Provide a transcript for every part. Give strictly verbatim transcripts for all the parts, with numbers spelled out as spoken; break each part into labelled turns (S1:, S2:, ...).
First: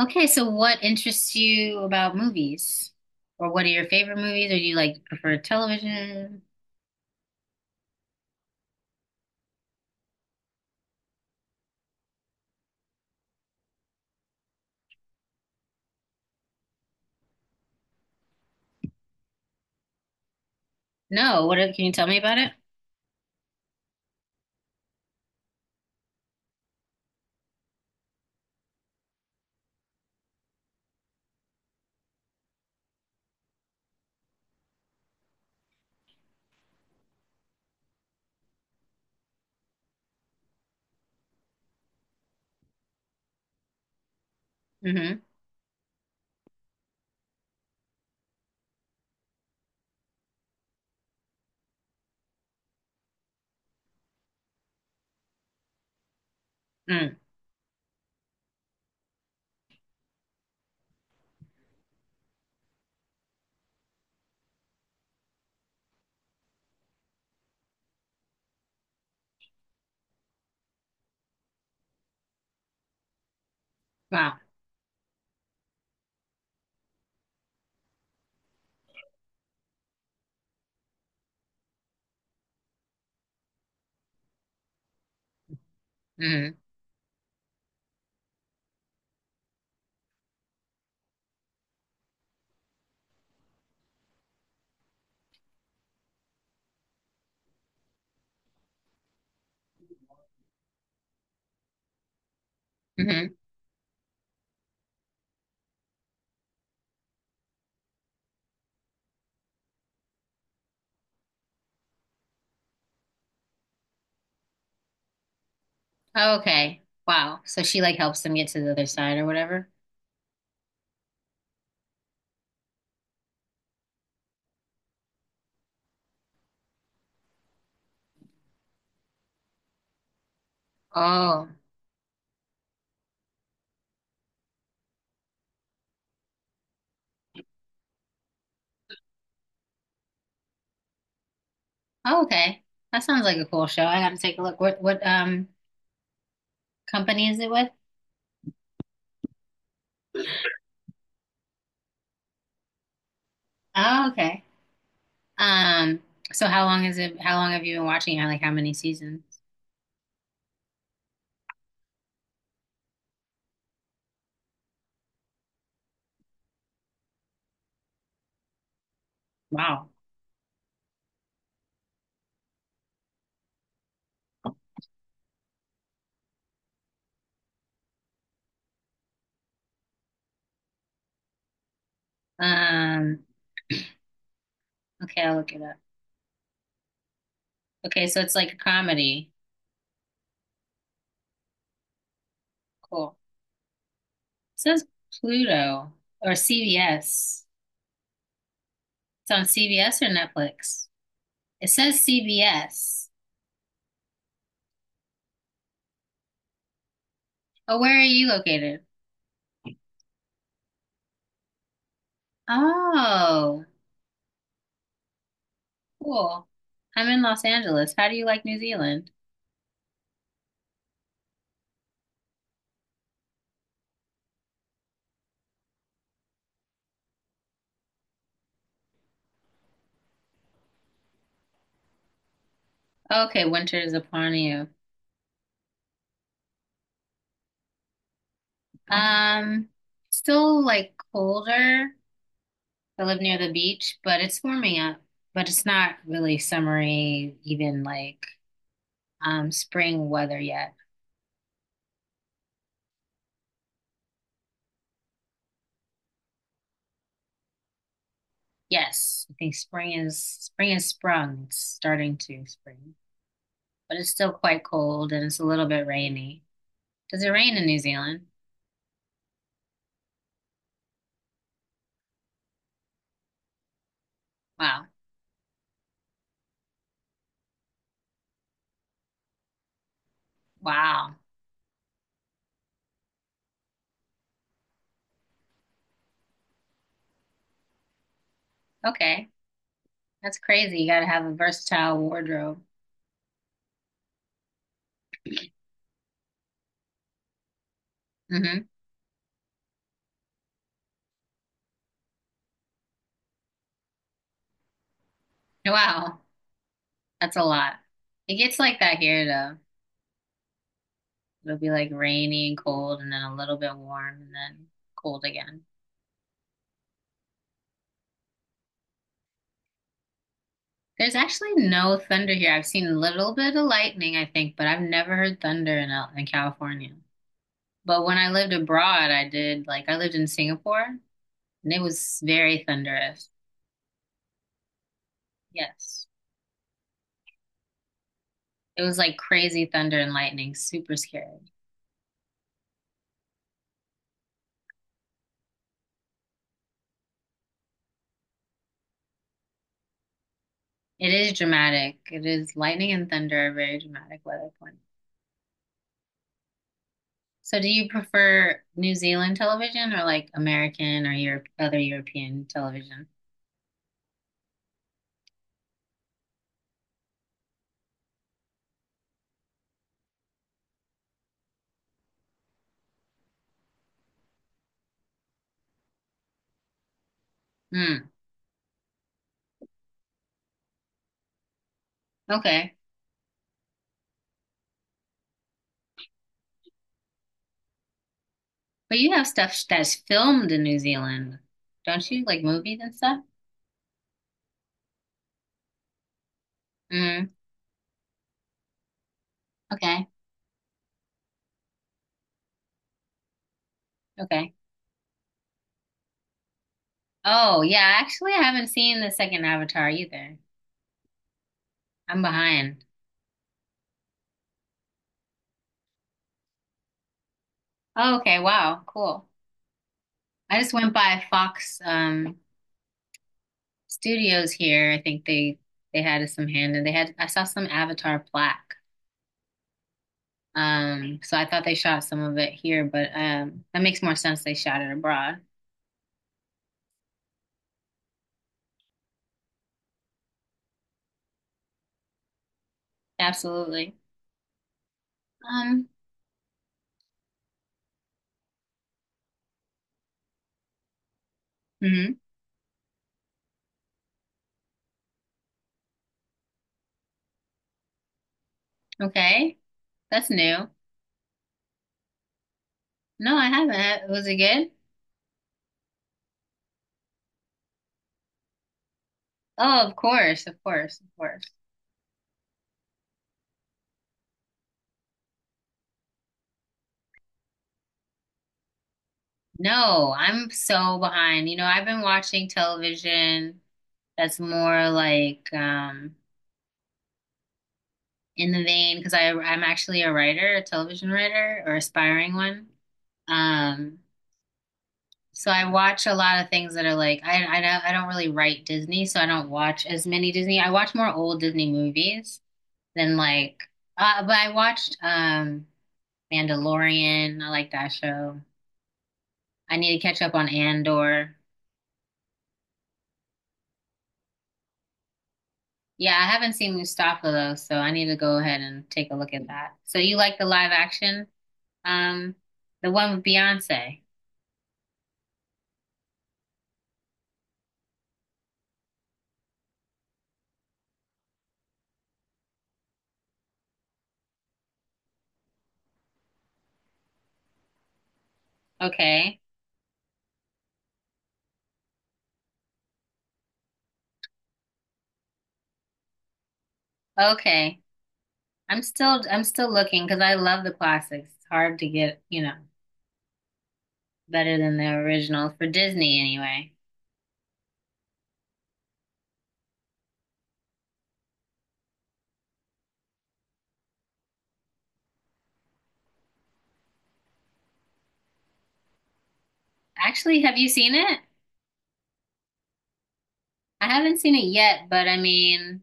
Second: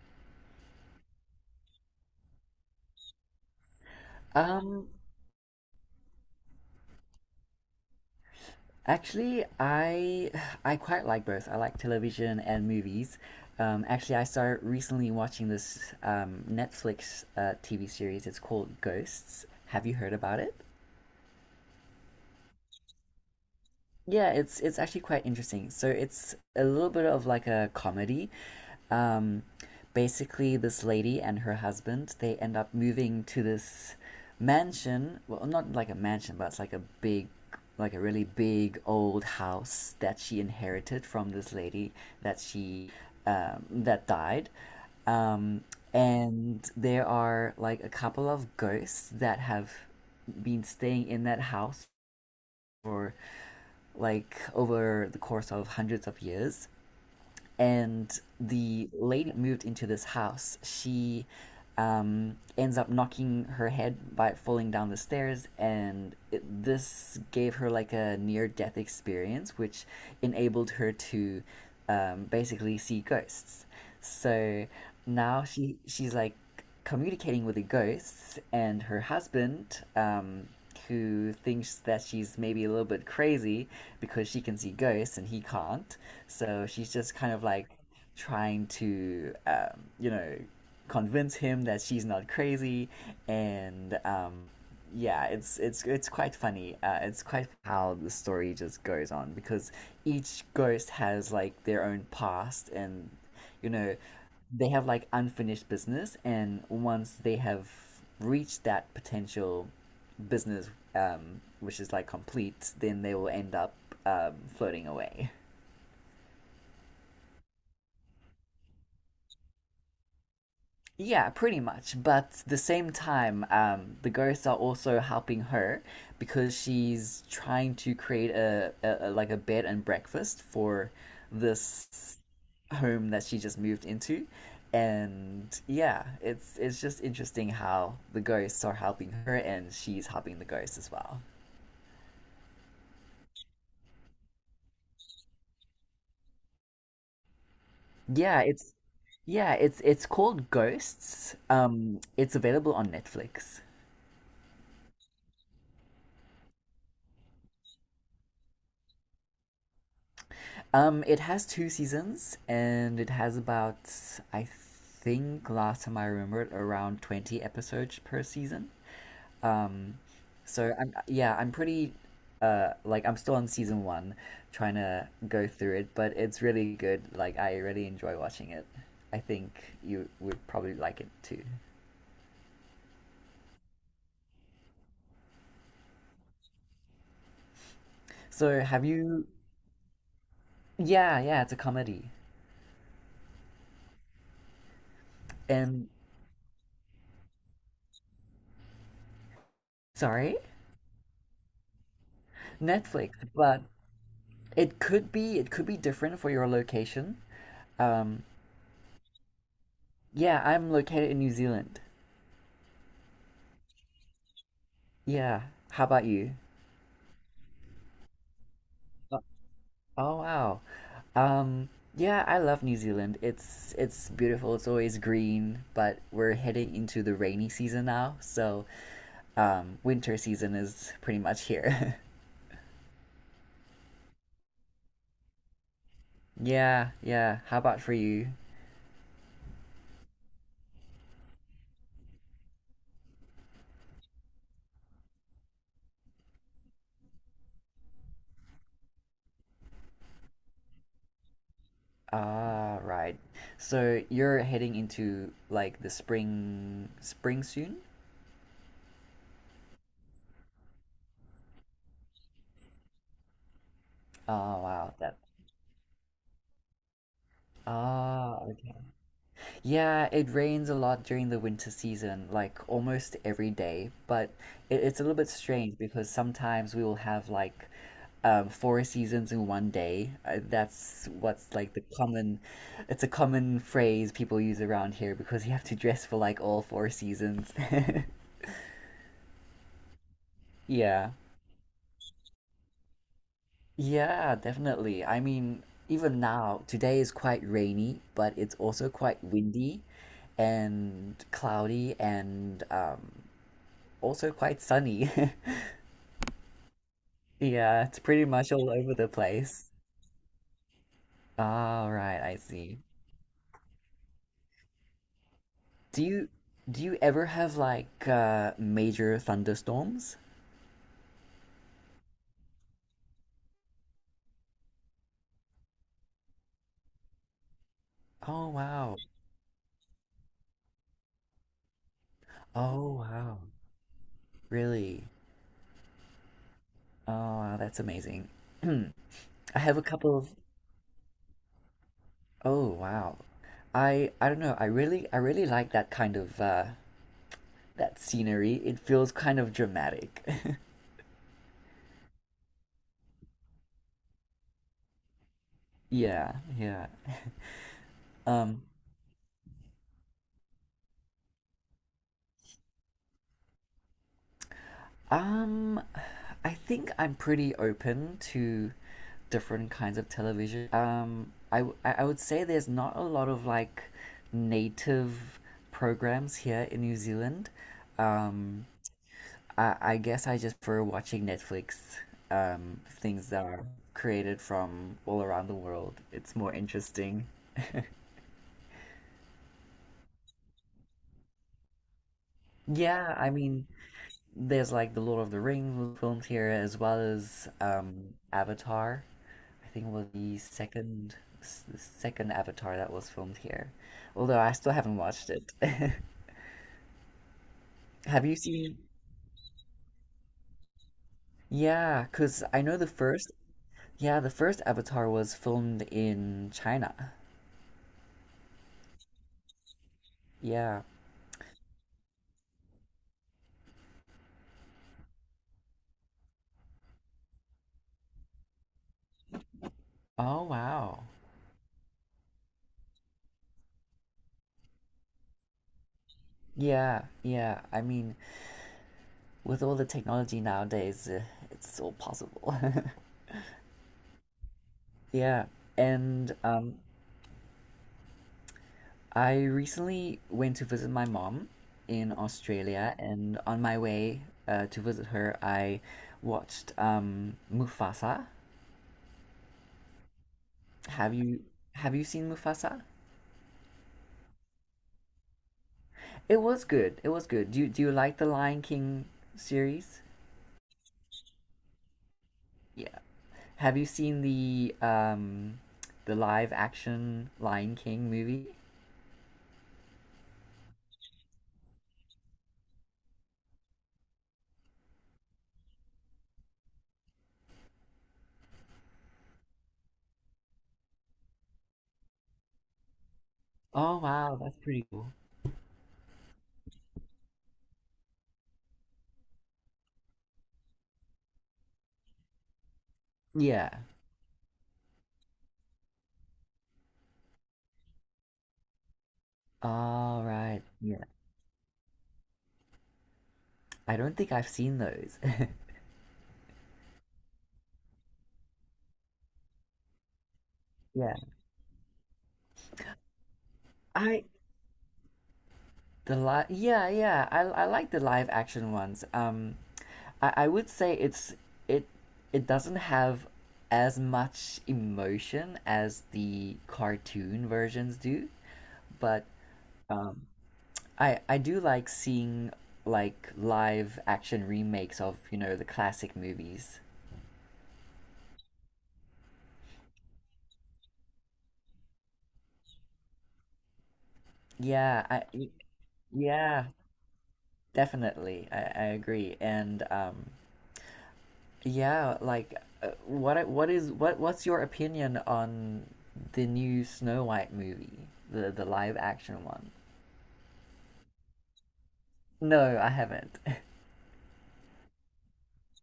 S1: Okay, so what interests you about movies? Or what are your favorite movies? Or do you
S2: Um,
S1: like prefer television?
S2: Actually, I I quite like both. I like television and movies. Um, actually, I started recently watching this um, Netflix uh, T V series. It's called Ghosts. Have you heard about it?
S1: No, what are, can you tell me about it?
S2: Yeah, it's it's actually quite interesting. So it's a little bit of like a comedy. Um, Basically, this lady and her husband they end up moving to this mansion. Well, not like a mansion, but it's like a big, like a really big old house that she inherited from this lady that she um, that died.
S1: Mm-hmm.
S2: Um, and there are like a couple of ghosts that have been staying in that house for like over the course of hundreds of years.
S1: Mm.
S2: And the lady moved into this house. She um, ends up knocking her head by falling down the stairs, and it, this gave her like a near death experience, which enabled her to um, basically see ghosts.
S1: Wow.
S2: So now she she's like communicating with the ghosts and her husband, um, who thinks that she's maybe a little bit crazy because she can see ghosts and he can't.
S1: Mm-hmm.
S2: So she's just kind of like trying to um, you know convince him that she's not crazy and um, yeah, it's it's it's quite funny. Uh, it's quite how the story just goes on because each ghost has like their own past and
S1: Mm-hmm.
S2: you know they have like unfinished business, and once they have reached that potential business um, which is like complete, then they will end up um, floating away.
S1: Okay. Wow. So she like helps them get to the other side or whatever.
S2: Yeah, pretty much. But the same time, um, the ghosts are also helping her because she's trying to create a, a, a like a bed and breakfast for
S1: Oh.
S2: this home that she just moved into. And yeah, it's it's just interesting how the ghosts are helping her and she's helping the ghosts as well.
S1: Oh, okay. That sounds like a cool show. I have to take a look. What what um company is it with?
S2: Yeah, it's yeah, it's it's called Ghosts. Um, it's available on Netflix.
S1: Oh, okay. Um, so how long is it how long have you been watching it? Like how many seasons?
S2: Um, it has two seasons, and it has about, I think, last time I remembered, around twenty episodes per season.
S1: Wow.
S2: Um, so I'm, yeah, I'm pretty, uh, like I'm still on season one, trying to go through it, but it's really good. Like I really enjoy watching it. I think you would probably like it too.
S1: Um, okay, I'll look it up. Okay, so it's like a
S2: So have you?
S1: comedy.
S2: Yeah, yeah, it's a comedy.
S1: Cool. It says
S2: And
S1: Pluto or C B S. It's on C B S or
S2: sorry,
S1: Netflix? It says C B S.
S2: Netflix, but it could be it could be different for your location.
S1: Oh, where are
S2: Um,
S1: you located?
S2: Yeah, I'm located in New Zealand.
S1: Oh,
S2: Yeah. How about you?
S1: cool. I'm in Los Angeles. How do you like New Zealand?
S2: Oh, oh, wow. Um, yeah, I love New Zealand. It's it's beautiful. It's always green, but we're heading into the rainy season now, so um, winter season is pretty much here.
S1: Okay, winter is upon you.
S2: Yeah, yeah. How about for you?
S1: Um, Still like colder. I live near the beach, but it's warming up. But it's not really summery, even like um spring weather yet.
S2: Ah, right. So you're heading into like the spring spring soon?
S1: Yes, I think spring is spring is sprung. It's starting to spring, but it's still
S2: Oh,
S1: quite
S2: wow.
S1: cold
S2: That.
S1: and it's a little bit rainy. Does it rain in New Zealand?
S2: Ah, yeah, it rains a lot during the winter season, like almost every day. But it,
S1: Wow.
S2: it's a little bit strange because sometimes we will have like um, four seasons in one day. Uh, that's
S1: Wow.
S2: what's like the common, It's a common phrase people use around here because you have to dress for like all four seasons.
S1: Okay. That's crazy. You gotta
S2: Yeah.
S1: have a versatile wardrobe.
S2: Yeah, definitely. I mean, even now, today is quite rainy, but it's
S1: Hmm.
S2: also quite windy and cloudy and um, also quite sunny.
S1: Wow. That's a lot.
S2: Yeah, it's pretty
S1: It
S2: much
S1: gets
S2: all
S1: like
S2: over
S1: that
S2: the
S1: here though.
S2: place.
S1: It'll be like
S2: All right, I
S1: rainy and
S2: see.
S1: cold and then a little bit warm and then cold again.
S2: Do you do you ever have like uh major thunderstorms?
S1: There's actually no thunder here. I've seen a little bit of lightning, I think, but I've never heard thunder in, Al- in California. But when I
S2: Oh
S1: lived
S2: wow.
S1: abroad, I did like I lived in Singapore and it was very
S2: Oh
S1: thunderous.
S2: wow. Really?
S1: Yes.
S2: Oh wow, that's amazing.
S1: It was
S2: I
S1: like crazy
S2: have a
S1: thunder and
S2: couple of
S1: lightning, super scary.
S2: oh wow. I I don't know. I really I really like that kind of uh that scenery. It feels kind of dramatic.
S1: It is dramatic. It is Lightning and thunder are very dramatic weather points.
S2: Yeah, yeah.
S1: So do you prefer
S2: Um
S1: New Zealand television or like American or Europe other European television?
S2: Um, I think I'm pretty open to different kinds of television. Um, I, w- I- I would say there's not a lot of like native programs here in New Zealand.
S1: Hmm.
S2: Um, I, I guess I just prefer watching Netflix,
S1: Okay.
S2: um, things that are created from all around the world. It's more interesting.
S1: But you have stuff that's filmed in New Zealand, don't you? Like movies and
S2: Yeah,
S1: stuff?
S2: I mean, there's like the Lord of the Rings was filmed here, as well
S1: Mm.
S2: as um, Avatar. I think it was
S1: Okay.
S2: the second the second Avatar that was filmed here. Although I
S1: Okay.
S2: still haven't watched it.
S1: Oh, yeah,
S2: Have
S1: actually,
S2: you
S1: I haven't
S2: seen?
S1: seen the second Avatar either.
S2: Yeah,
S1: I'm
S2: because I know
S1: behind.
S2: the first. Yeah, the first Avatar was filmed in China.
S1: Oh, okay, wow, cool. I just
S2: Yeah.
S1: went by Fox um Studios here. I think they they had some hand and they had I saw some Avatar plaque.
S2: Oh wow.
S1: Um, so I thought they shot some of it here, but um that makes more sense they shot it abroad.
S2: Yeah, yeah. I mean, with all the technology nowadays, uh, it's all possible.
S1: Absolutely.
S2: Yeah.
S1: Um,
S2: And um, I recently went to visit my mom
S1: hmm.
S2: in Australia, and on my way uh, to visit her, I watched um, Mufasa.
S1: Okay. That's new.
S2: Have you have you seen Mufasa?
S1: No, I haven't. Was it good?
S2: It was good. It was good. Do you, do you like the Lion King
S1: Oh, of
S2: series?
S1: course, of course, of course.
S2: Yeah. Have you seen the um, the live action Lion King movie?
S1: No, I'm so behind. You know, I've been watching television that's more like um in the vein because I I'm actually a writer, a television writer or aspiring one.
S2: Oh
S1: Um,
S2: wow, that's pretty cool.
S1: so I watch a lot of things that are like I I don't I don't really write Disney, so I don't watch as many Disney. I watch more old Disney movies than like
S2: Yeah.
S1: uh, but I watched um Mandalorian. I like that show. I need to catch
S2: All
S1: up on
S2: right. Yeah.
S1: Andor.
S2: I don't think I've seen those.
S1: Yeah, I haven't seen Mustafa though, so I need to go ahead and take a look at that. So you like the live
S2: Yeah.
S1: action? Um, the one with Beyonce.
S2: I The live, yeah, yeah. I I like the live action ones. Um, I I would say it's it it doesn't have as much emotion as the cartoon versions do, but
S1: Okay.
S2: um, I I do like seeing like live action remakes of, you know, the classic movies.
S1: Okay. I'm still I'm still looking because I love the classics. It's hard to get, you know, better than the
S2: Yeah, I
S1: original
S2: y-
S1: for Disney
S2: yeah,
S1: anyway.
S2: definitely. I I agree. And um yeah, like uh, what I- what is what what's your opinion on the new Snow White movie? The the live action one.
S1: Actually, have you seen it?
S2: No, I haven't.
S1: I haven't seen it yet, but I mean,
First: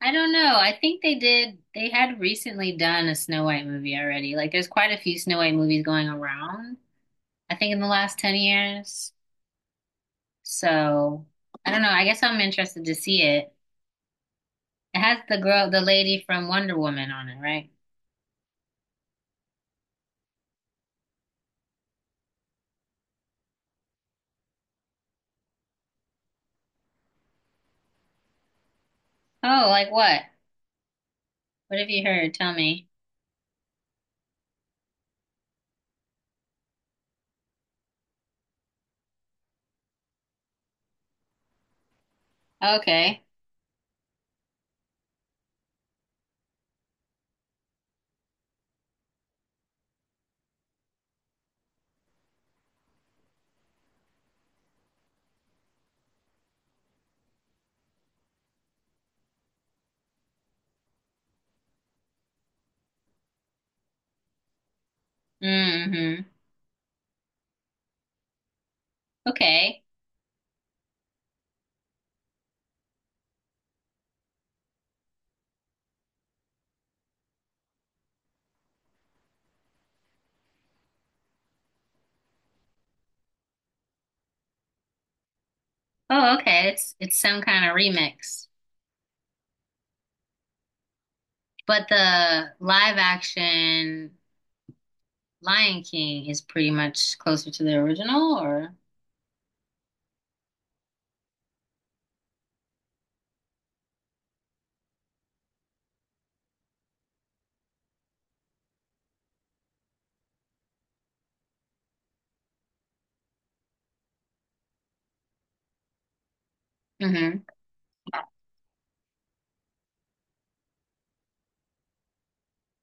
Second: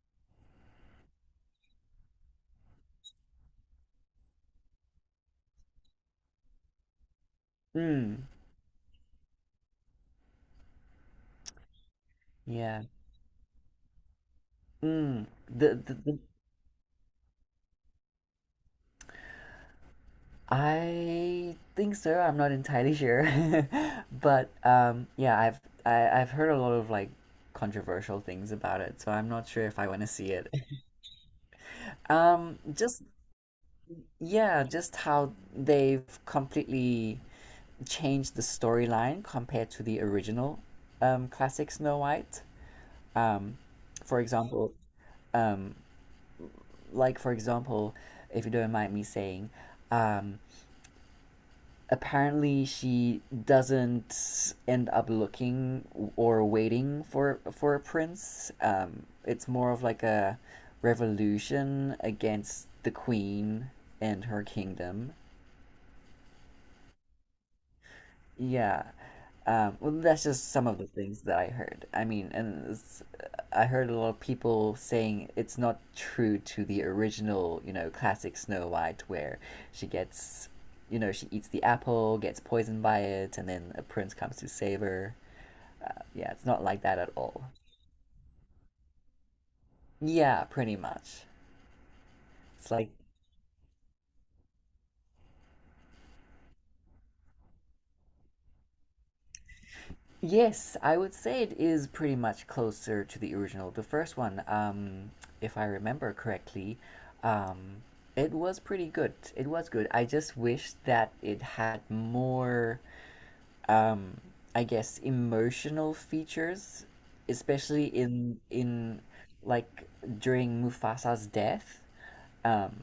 S1: I don't know. I think they did they had recently done a Snow White movie already. Like there's quite a few Snow White movies going around, I think in the last
S2: Mm,
S1: ten years. So I don't know. I guess I'm
S2: yeah.
S1: interested to see it. It has
S2: Mm.
S1: the girl,
S2: The,
S1: the
S2: the
S1: lady
S2: the
S1: from Wonder Woman on it, right?
S2: I think so. I'm not entirely sure. But um yeah, I've I, I've heard a lot of like controversial things about it, so I'm not
S1: Oh,
S2: sure if I
S1: like
S2: want to
S1: what?
S2: see it.
S1: What have you heard? Tell
S2: Um
S1: me.
S2: just yeah, just how they've completely changed the storyline compared to the original um, classic Snow White.
S1: Okay.
S2: Um, for example, um, like for example, if you don't mind me saying, um, apparently she doesn't end up looking or waiting for for a prince. Um, it's more of like a revolution against the queen and her kingdom.
S1: Mm-hmm.
S2: Yeah. Um,
S1: Okay.
S2: well, that's just some of the things that I heard. I mean, and it's, I heard a lot of people saying it's not true to the original, you know, classic Snow White, where she gets, you know, she eats the apple, gets poisoned by it, and then a prince comes to save her. Uh, yeah,
S1: Oh,
S2: it's not
S1: okay.
S2: like
S1: It's
S2: that at
S1: it's some
S2: all.
S1: kind of remix.
S2: Yeah, pretty much.
S1: But the
S2: It's like
S1: live action Lion King is pretty much closer to the original or?
S2: yes, I would say it is pretty much closer to the original. The first one, um, if I remember correctly, um, it was pretty good. It was good. I just wish that it had more, um, I guess, emotional features,
S1: Mm-hmm.
S2: especially in in like during Mufasa's death. Um,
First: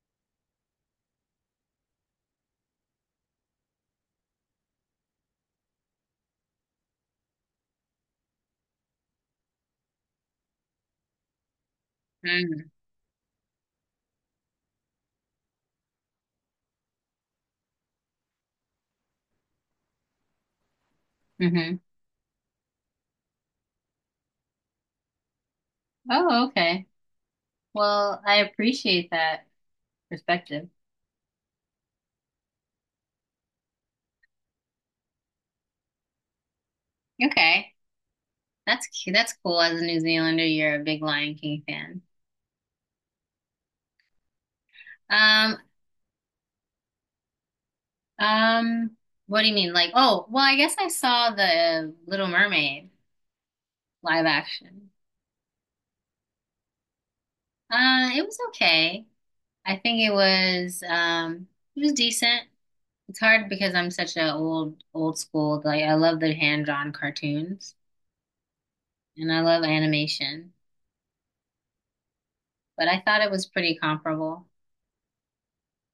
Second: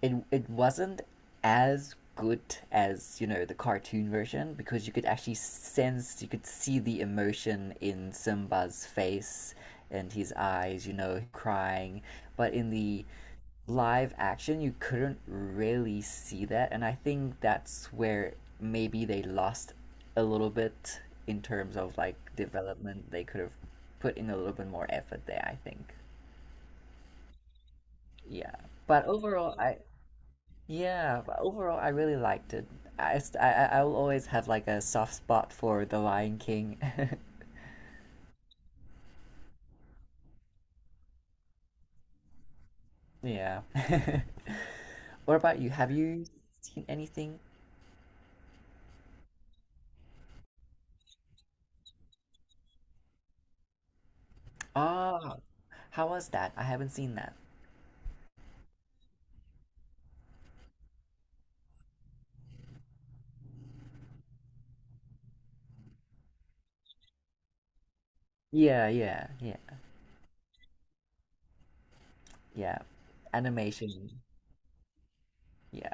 S2: it it wasn't as good as you know the cartoon version, because you could actually sense you could see the emotion in Simba's face and his eyes you know crying, but
S1: Mm-hmm.
S2: in the live action you couldn't really see that, and I think that's where maybe they lost a little bit in
S1: Mm-hmm.
S2: terms of like development. They could have put in a little bit more effort there, I think.
S1: Oh, okay. Well, I
S2: yeah but
S1: appreciate that
S2: overall I
S1: perspective.
S2: yeah, but overall, I really liked it. I, st- I, I I will always have like a soft spot for The Lion King.
S1: Okay. That's cute. That's cool. As a New Zealander, you're a big Lion King fan.
S2: Yeah. What
S1: Um,
S2: about you? Have you seen anything?
S1: um, what do you mean? Like, oh, well, I guess I saw the Little Mermaid live action.
S2: Ah, how was that? I haven't seen that.
S1: Uh, it was okay. I think it was um it was decent. It's hard because I'm such a old old school, like I love the hand-drawn cartoons
S2: Yeah, yeah,
S1: and I
S2: yeah,
S1: love animation,
S2: yeah.
S1: but I thought it was pretty
S2: Animation.
S1: comparable.
S2: Yeah,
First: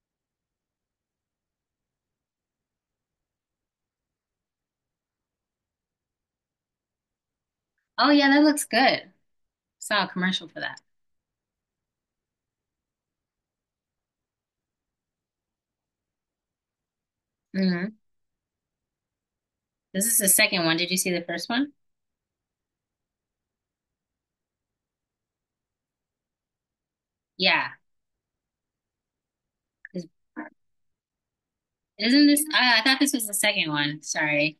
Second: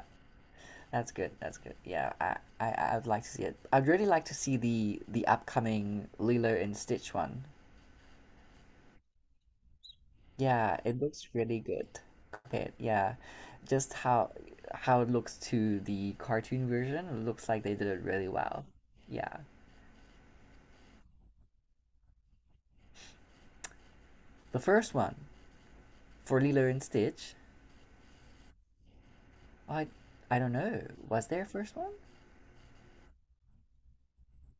S2: that's good. That's good. Yeah, I, I, I'd like to see it. I'd really like to see the the upcoming Lilo and Stitch one.
S1: Oh yeah, that looks good. Saw a commercial for
S2: Yeah,
S1: that.
S2: it looks really good. Compared, yeah, just how how it looks to the cartoon version, it looks like they did
S1: Hmm.
S2: it really well. Yeah,
S1: This is the second one. Did you see the first one?
S2: the first one for Lilo and Stitch,
S1: Yeah.
S2: I
S1: Isn't
S2: I don't know, was there a first one?
S1: this? I, I thought this was the second one. Sorry.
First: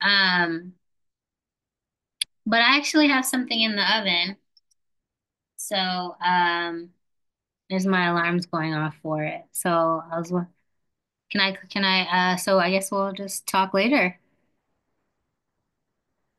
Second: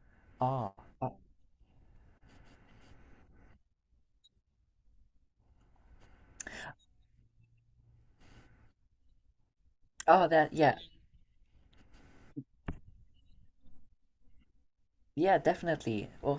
S1: Um,
S2: Oh, oh,
S1: but I actually have something in the oven, so um, there's my alarms going off for it. So I
S2: oh,
S1: was,
S2: that yeah,
S1: can I, can I? Uh, so I guess we'll just talk later.
S2: yeah, definitely. Well,